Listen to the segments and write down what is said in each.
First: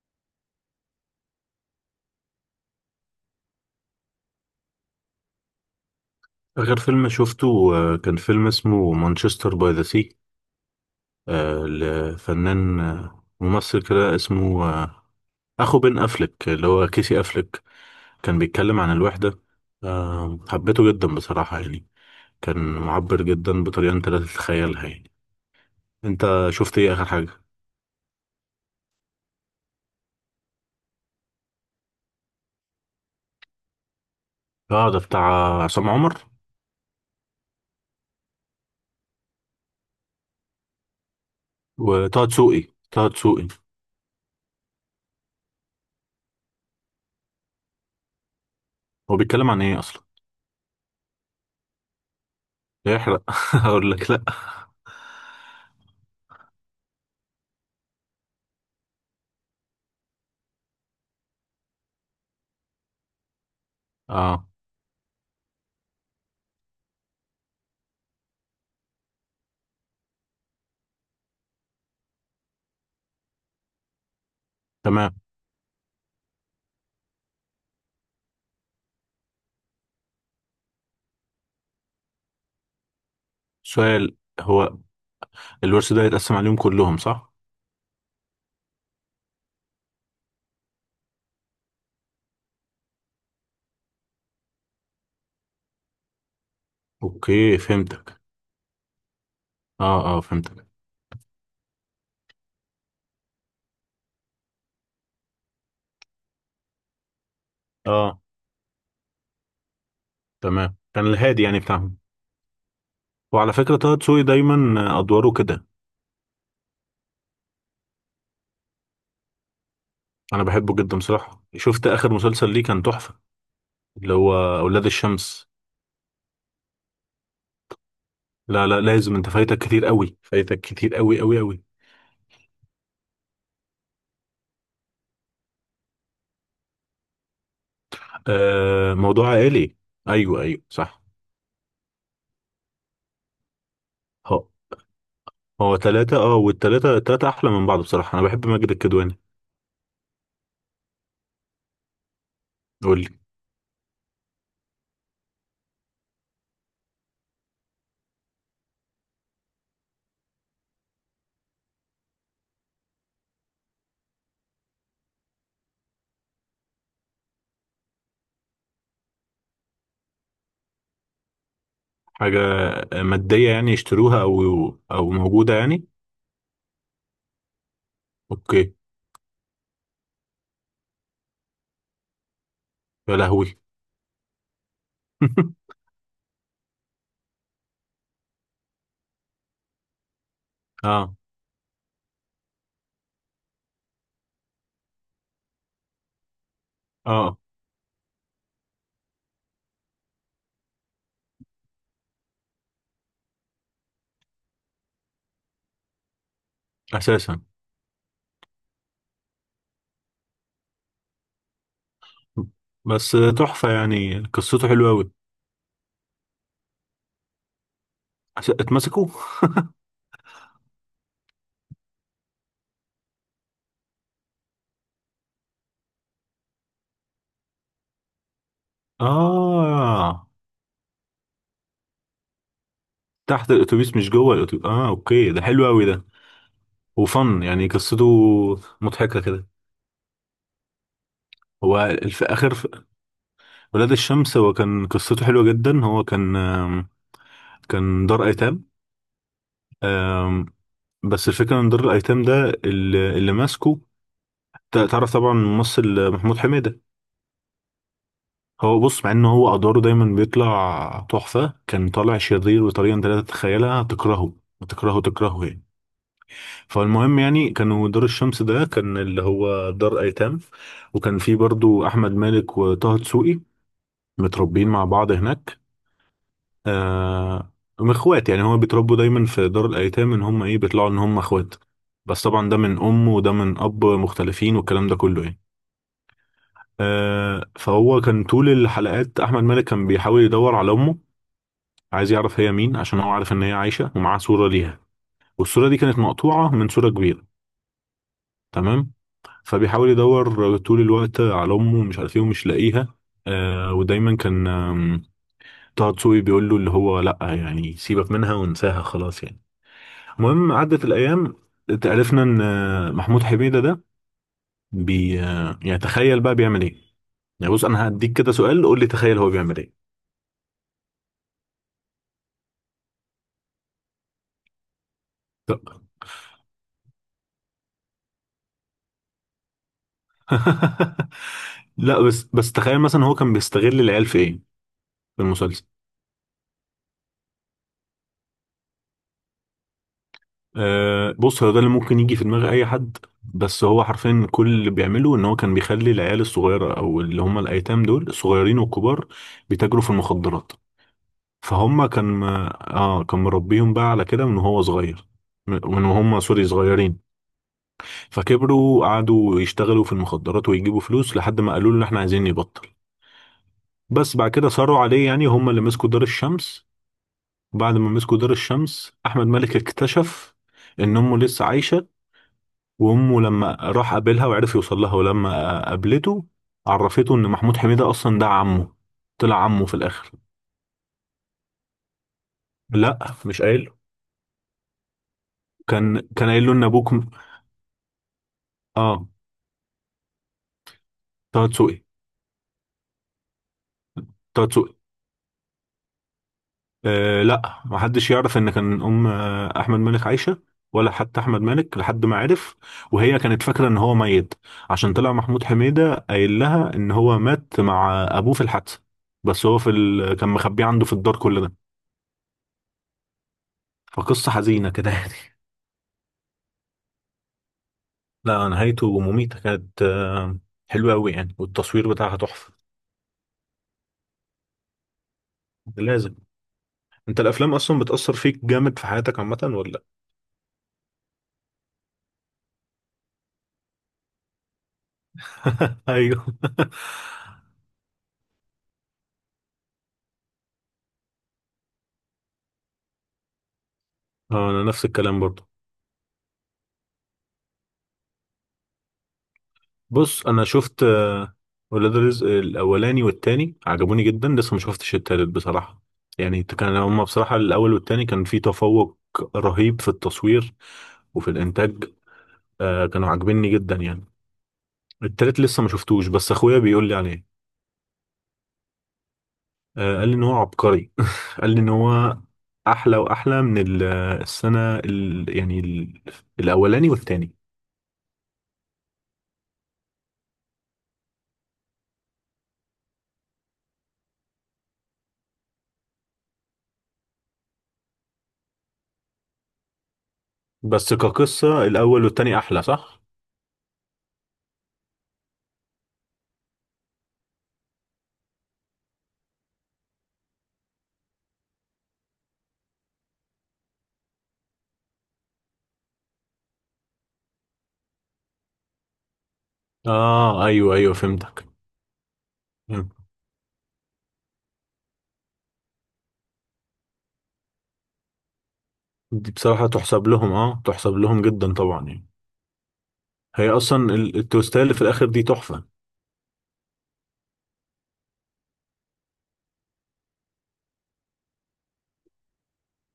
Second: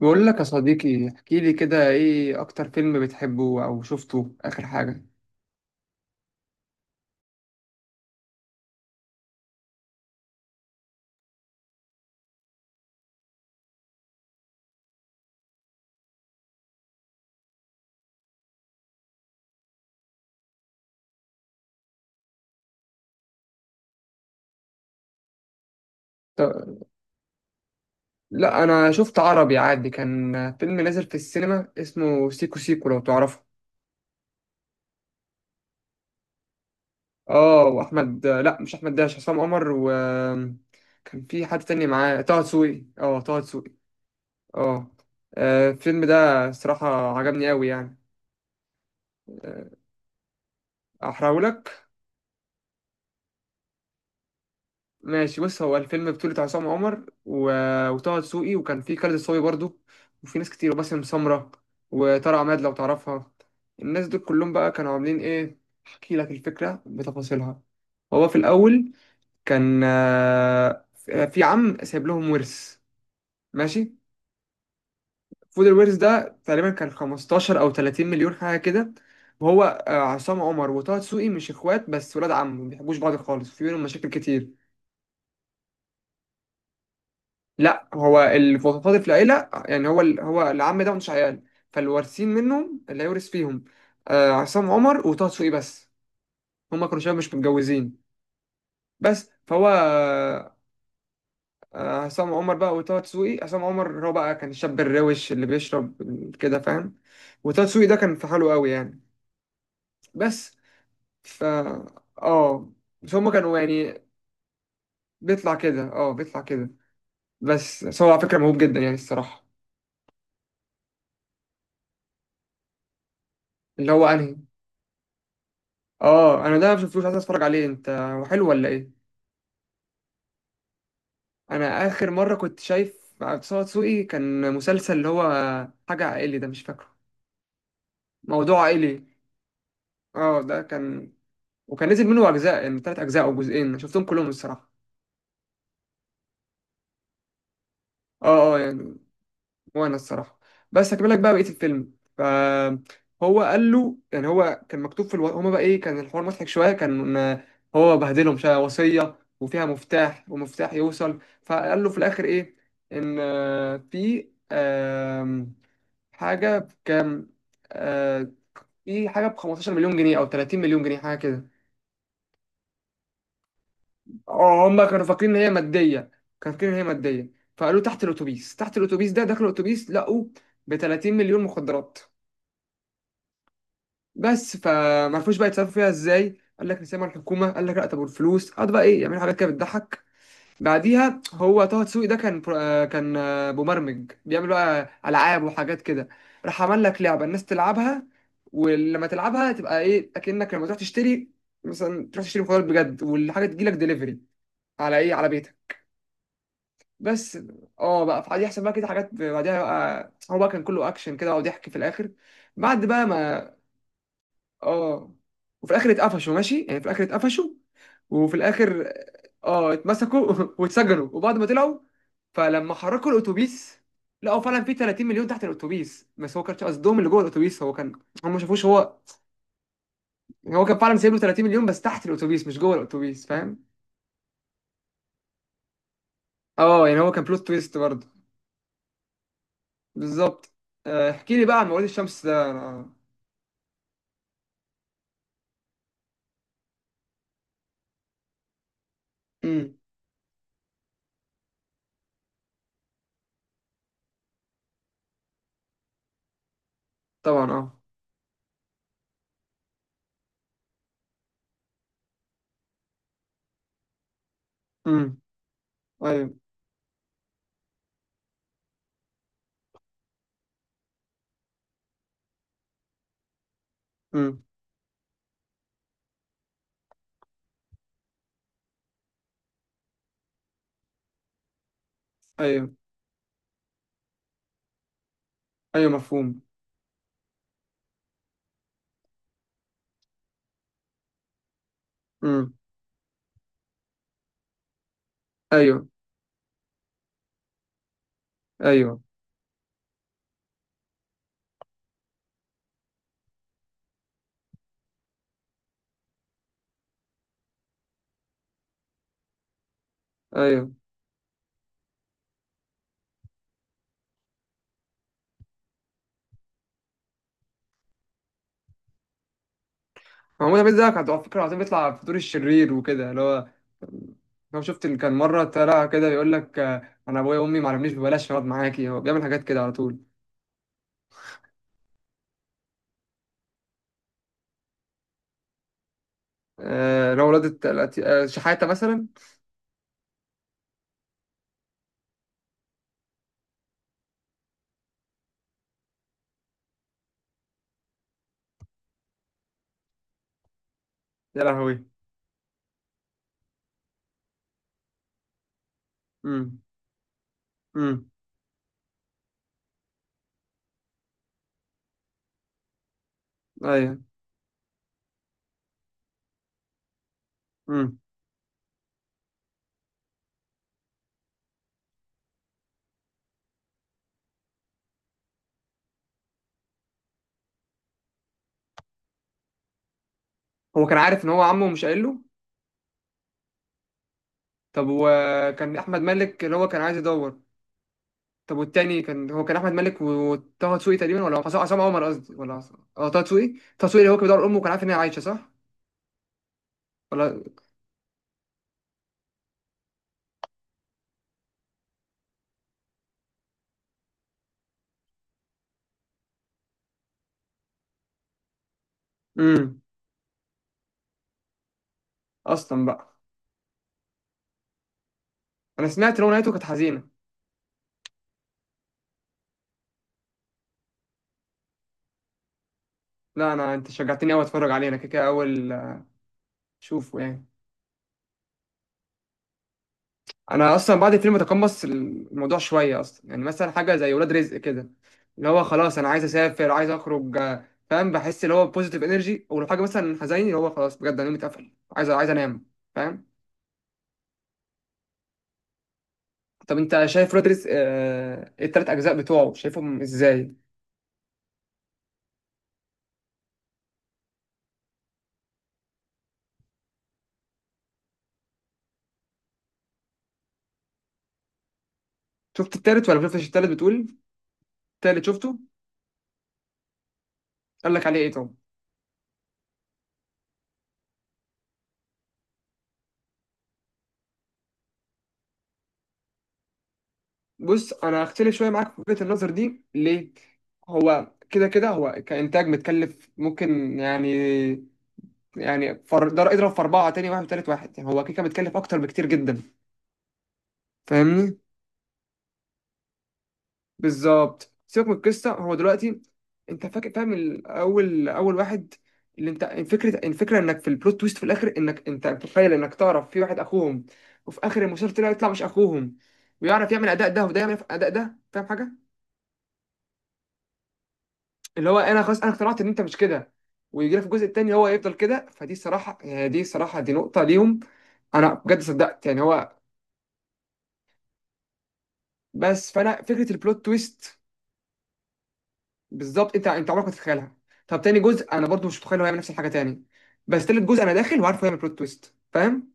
بقول لك يا صديقي، احكي لي كده، ايه اكتر فيلم بتحبه او شفته اخر حاجة؟ آخر فيلم شفته. كان فيلم اسمه مانشستر باي ذا سي، لفنان، ممثل كده اسمه، أخو بن أفلك اللي هو كيسي أفلك. كان بيتكلم عن الوحدة. حبيته جدا بصراحة، يعني كان معبر جدا بطريقة أنت لا تتخيلها، يعني. أنت شفت ط- إيه آخر حاجة؟ لا، انا شفت عربي عادي، كان فيلم نازل في السينما اسمه سيكو سيكو لو تعرفه. آه، ده بتاع عصام عمر اه، واحمد، لا مش احمد داش، عصام عمر و كان في حد تاني معاه وطه طه دسوقي. دسوقي. طه اه، طه دسوقي. دسوقي. اه. الفيلم ده صراحة عجبني قوي يعني. هو بيتكلم عن إيه أصلا؟ احرقه؟ لا يحرق هقول لك لأ. ماشي، بص، هو الفيلم بطولة عصام عمر وطه دسوقي، وكان فيه خالد الصاوي برضو، وفي ناس كتير، وباسم سمرة، وطارق عماد لو تعرفها. الناس دول آه، كلهم بقى كانوا عاملين ايه؟ احكي لك الفكرة بتفاصيلها. هو في الأول كان، في عم سايب لهم ورث. ماشي. تمام. فود الورث ده تقريبا كان 15 أو 30 مليون حاجة كده. وهو، عصام عمر وطه دسوقي مش اخوات بس ولاد عم، ما بيحبوش بعض خالص، في بينهم مشاكل سؤال: كتير. هو الورث ده يتقسم عليهم كلهم، صح؟ لا، هو المتفاضل في العيلة يعني، هو العم ده مش عيال، فالوارثين منهم اللي هيورث فيهم، عصام عمر وطه دسوقي بس. هما كانوا شباب مش اوكي، متجوزين. فهمتك. بس فهو، اه، اه، فهمتك. عصام عمر بقى وطه دسوقي، عصام عمر هو بقى كان الشاب الروش اللي بيشرب كده، فاهم؟ وطه دسوقي ده كان اه، في حاله قوي يعني. بس. تمام. كان الهادي ف، يعني بتاعهم. اه بس هما وعلى كانوا فكرة، طه يعني، دسوقي دايما ادواره بيطلع كده. كده، بيطلع كده. بس بس، هو على فكرة موهوب جدا يعني الصراحة. انا بحبه جدا بصراحة، شفت اخر مسلسل ليه كان تحفة. اللي هو اللي انهي؟ هو اولاد الشمس. اه. انا ده ما شفتوش، عايز اتفرج عليه، انت هو حلو لا، ولا لا، ايه؟ لازم، انت فايتك كتير قوي، فايتك كتير قوي قوي قوي. انا اخر مره كنت شايف مع طه دسوقي كان مسلسل، اللي هو حاجه عائلي، ده مش فاكره، موضوع آه، عائلي. موضوع عائلي. اه، ايوه، ده ايوه، صح. كان، وكان نزل منه اجزاء، يعني ثلاث اجزاء او جزئين، أنا شفتهم كلهم هو الصراحه. هو ثلاثة، اه، والثلاثة ثلاثة احلى من بعض. بصراحة انا بحب اه، اه، ماجد يعني. الكدواني. وانا الصراحه، بس هكمل لك بقى بقيه الفيلم. قول لي. فهو قال له يعني، هو كان مكتوب في هما بقى ايه، كان الحوار مضحك شويه. كان، هو بهدلهم شويه وصيه، وفيها مفتاح، ومفتاح يوصل، فقال له في الاخر ايه، ان، في، حاجه بكام، آه، في حاجه ب 15 مليون جنيه او 30 مليون جنيه حاجه كده. حاجة مادية يعني يشتروها، او هما كانوا او فاكرين ان هي موجودة يعني؟ ماديه. كانوا فاكرين ان هي ماديه. فقالوا تحت الاتوبيس، اوكي. تحت الاتوبيس، ده داخل الاتوبيس لقوا ب 30 مليون مخدرات. يا لهوي. بس فما عرفوش بقى يتصرفوا فيها ازاي، قال لك نسيبها مع الحكومه، قال لك لا، طب والفلوس. قعد بقى ايه يعملوا حاجات كده بتضحك. اه، بعديها، هو طه دسوقي ده كان برو- آه، كان آه، مبرمج، بيعمل بقى العاب وحاجات كده. راح عمل لك لعبه اه، الناس تلعبها، ولما تلعبها تبقى ايه، اكنك لما تروح تشتري، مثلا تروح تشتري مخدرات بجد، والحاجه تجي لك دليفري على ايه، على بيتك. بس. اساسا. اه بقى فعادي يحصل بقى كده حاجات. بعديها بقى، هو بقى كان كله اكشن كده، وضحك في الاخر. بعد بقى بس ما، تحفة يعني، قصته حلوة قوي. اه وفي الاخر اتقفشوا، ماشي، يعني في الاخر اتقفشوا. وفي الاخر اتمسكوا. اه اتمسكوا واتسجنوا، وبعد ما طلعوا، فلما حركوا الاتوبيس لقوا فعلا في 30 مليون تحت الاتوبيس، بس هو كانش قصدهم اللي جوه الاتوبيس، هو كان، هم ما شافوش. هو اه، يعني هو كان فعلا سايب له 30 مليون بس تحت الاتوبيس، مش جوه الاتوبيس، تحت فاهم؟ الاتوبيس مش جوه الاتوبيس. اه، اوكي، ده حلو قوي ده. اه، يعني هو كان وفن بلوت يعني، تويست قصته برضه. مضحكة كده. بالظبط. احكي لي بقى عن مواليد هو في الشمس ده، اخر، في أنا. ولاد الشمس، هو كان قصته حلوة جدا. هو كان كان دار ايتام، امم. آم، بس الفكرة ان دار الايتام ده، اللي ماسكه، تعرف طبعا الممثل محمود حميدة. طبعا اه. هو بص، مع ان هو ادواره دايما بيطلع تحفه، كان طالع شرير بطريقه انت لا تتخيلها. تكرهه وتكرهه امم. تكرهه يعني. ايوه. فالمهم يعني، كانوا دار الشمس ده كان اللي هو دار ايتام، وكان فيه برضو احمد مالك وطه دسوقي امم. متربيين مع بعض هناك. آه، هم اخوات يعني، هما بيتربوا دايما في دار الايتام ان هم ايه، بيطلعوا ان هم اخوات. بس طبعا ده ايوه، من ام وده من اب مختلفين، والكلام ده كله يعني. ايوه مفهوم. آه، فهو كان طول الحلقات احمد مالك كان بيحاول يدور على امه، عايز يعرف هي امم. مين، عشان هو عارف ان هي عايشه ومعاه صوره ليها. والصوره دي ايوه. كانت مقطوعه من صوره كبيره. تمام. ايوه، فبيحاول يدور طول الوقت على امه ومش عارف ايه ومش لاقيها. آه، ودايما كان، طه دسوقي بيقول له اللي هو لا، يعني سيبك منها وانساها خلاص يعني. المهم ايوه. عدت الايام، عرفنا ان محمود حميده ده بي آه، يعني تخيل بقى بيعمل ايه. يعني بص، انا هديك كده سؤال، قول لي تخيل هو بيعمل ايه. محمود حميد ده كان على فكرة العظيم، بيطلع في دور الشرير وكده، اللي هو لو شفت اللي كان مرة طب. طلع كده بيقول لك، أنا أبويا وأمي ما علمنيش، ببلاش أقعد معاكي. هو بيعمل حاجات كده على طول. لا، بس تخيل مثلا هو كان بيستغل العيال في ايه، في المسلسل. لو ولادة شحاتة مثلا. أه، بص، هو ده اللي ممكن يجي في دماغ اي حد. بس هو حرفيا كل اللي بيعمله ان هو كان بيخلي العيال الصغيره او اللي هم الايتام دول، الصغيرين والكبار، بيتاجروا في المخدرات. يا لهوي. فهم كان كان مربيهم بقى على كده من وهو صغير، من وهم سوري أمم. صغيرين. أمم. فكبروا قعدوا يشتغلوا في المخدرات ويجيبوا فلوس، لحد ما قالوا له ان احنا عايزين نبطل. أيوه. بس بعد كده صاروا عليه، يعني هم اللي مسكوا دار الشمس. بعد ما أمم. مسكوا دار الشمس، احمد مالك اكتشف ان امه لسه عايشه. وامه لما راح قابلها وعرف يوصل لها، ولما قابلته عرفته ان محمود حميدة اصلا ده عمه. طلع عمه في الاخر. هو كان عارف إن هو عمه، مش قايل له. لا، مش قايل له. طب، وكان أحمد كان مالك قايل له اللي ان هو كان ابوك عايز يدور. طب، والتاني اه. كان، هو كان أحمد مالك وطه دسوقي تقريبا، ولا طه عصام دسوقي. عصام عمر قصدي، ولا عصام، أه طه دسوقي. طه دسوقي اللي هو كان طه بيدور أمه، وكان دسوقي. عارف إن هي عايشة، صح؟ آه، ولا. لا، ما حدش يعرف ان كان ام احمد مالك عايشه. ولا حتى احمد مالك، لحد ما عرف. وهي كانت فاكره ان هو ميت، عشان طلع محمود حميدة قايل لها ان هو مات مع ابوه في الحادثه. بس هو أمم. كان مخبيه عنده في الدار كل ده. أصلا بقى. فقصه حزينه كده يعني. انا سمعت ان هو نهايته كانت حزينه. لا، نهايته مميتة كانت، حلوة أوي يعني، والتصوير بتاعها تحفة. لا، انا، انت شجعتني قوي اتفرج عليه، انا كده كده اول لازم. أنت شوفه يعني. الأفلام أصلا بتأثر فيك جامد في حياتك عامة ولا؟ انا اصلا بعد الفيلم تقمص الموضوع شويه اصلا، يعني مثلا حاجه زي ولاد رزق كده، اللي هو خلاص انا عايز أيوه. اسافر، عايز اخرج، فاهم؟ بحس اللي هو بوزيتيف انرجي. ولو حاجه مثلا حزيني، اللي هو خلاص بجد، انا يومي اتقفل، عايز انام، فاهم؟ اه، أنا نفس الكلام برضو. طب، انت شايف ولاد رزق، إيه التلات اجزاء بتوعه شايفهم بص، أنا ازاي؟ شفت، ولاد رزق الأولاني والتاني عجبوني جدا. لسه ما شفتش التالت بصراحة. يعني كان هما بصراحة الأول والتاني كان في تفوق رهيب في التصوير وفي الإنتاج. شفت التالت كانوا ولا مشفتش؟ عاجبني التالت جدا يعني. بتقول. التالت التالت شفته. لسه ما شفتوش، بس أخويا بيقول لي عليه. قال لك عليه ايه طب؟ قال لي ان هو عبقري. قال لي ان هو احلى واحلى من ال- السنه ال يعني ال الاولاني والتاني. بص، انا هختلف شويه معاك في وجهه النظر دي ليه. هو كده كده، هو كانتاج متكلف ممكن يعني، يعني اضرب في اربعه، تاني واحد، تالت واحد، يعني هو كده كده متكلف اكتر بكتير جدا. بس فاهمني؟ كقصه الاول والتاني احلى، صح؟ بالظبط. سيبك من القصه، هو دلوقتي انت فاكر فاهم الاول، اول واحد اللي انت، الفكره انك في البلوت تويست في الاخر، انك انت متخيل انك تعرف في واحد اخوهم، وفي اخر المسلسل طلع، يطلع مش اخوهم. ويعرف يعمل اداء ده، وده يعمل اداء ده، فاهم حاجه؟ اه، ايوه، ايوه، فهمتك. اللي هو انا خلاص، انا اقتنعت ان مم. انت مش كده. ويجي لك في الجزء التاني هو يفضل كده، فدي الصراحه يعني، دي الصراحه، دي نقطه ليهم، انا بجد صدقت دي يعني بصراحه هو. تحسب لهم، اه، تحسب لهم جدا طبعا يعني. بس فانا هي فكره البلوت اصلا تويست، التويستات اللي في الاخر دي تحفه. بالظبط. انت عمرك ما تتخيلها. طب تاني جزء انا برضو مش متخيل هو هيعمل نفس الحاجه تاني. بس تالت جزء انا داخل وعارف هو هيعمل بلوت تويست، فاهم؟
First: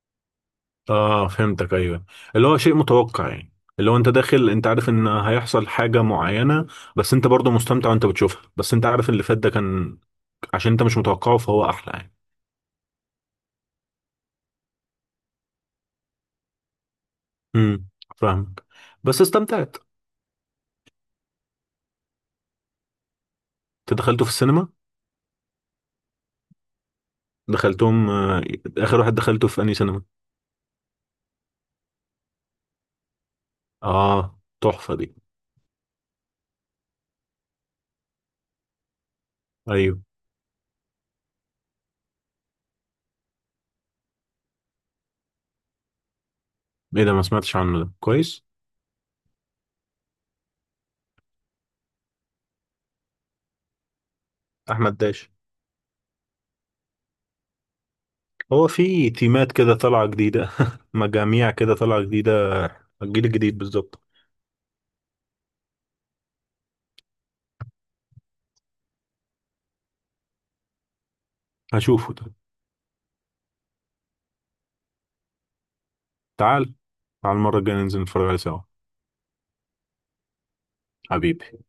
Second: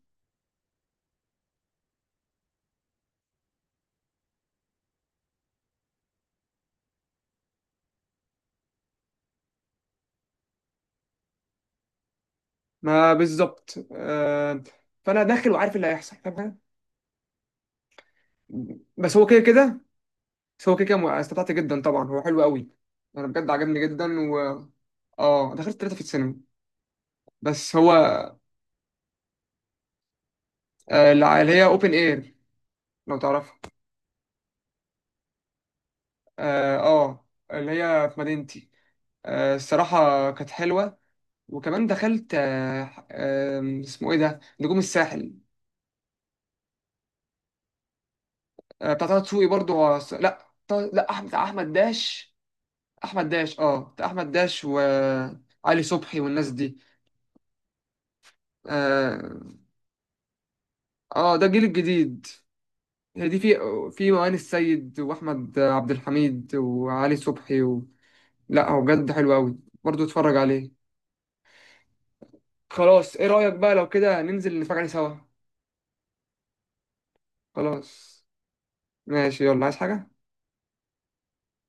اه، فهمتك، ايوه. اللي هو شيء متوقع يعني، اللي هو انت داخل انت عارف ان هيحصل حاجه معينه، بس انت برضه مستمتع وانت بتشوفها. بس انت عارف اللي فات ده كان عشان انت مش متوقعه، فهو احلى يعني. ما بالظبط، فانا داخل وعارف اللي هيحصل، فاهم حاجة؟ امم. فاهمك. بس بس هو كده استمتعت. كده. بس هو كده كده استمتعت جدا طبعا، هو حلو قوي. انا بجد عجبني انت دخلته جدا في و السينما؟ اه دخلت ثلاثه في السينما. بس دخلتهم، هو، اخر واحد دخلته في انهي سينما. اللي هي اوبن اير لو تعرفها. اه، تحفه دي. اه، اللي هي في مدينتي. ايوه. الصراحة كانت حلوة. وكمان دخلت آه، آم، اسمه ايه ده، نجوم الساحل. ايه ده، ما سمعتش عنه ده، كويس. بتاع طه دسوقي برضه، هو لا احمد، بتاع احمد داش. احمد داش، اه، بتاع احمد داش احمد داش. وعلي صبحي والناس دي. هو في اه، تيمات كده طالعه جديده ده مجاميع الجيل كده طالعه الجديد. جديده. الجيل هي دي في الجديد بالظبط. في مؤان السيد واحمد عبد الحميد وعلي صبحي و. لا هو بجد حلو قوي، برضه اتفرج عليه. هشوفه ده. خلاص، ايه رأيك بقى لو كده ننزل نتفرج عليه سوا. تعال، تعال المره الجايه ننزل خلاص نتفرج عليه سوا. ماشي، يلا عايز حاجة؟ حبيبي.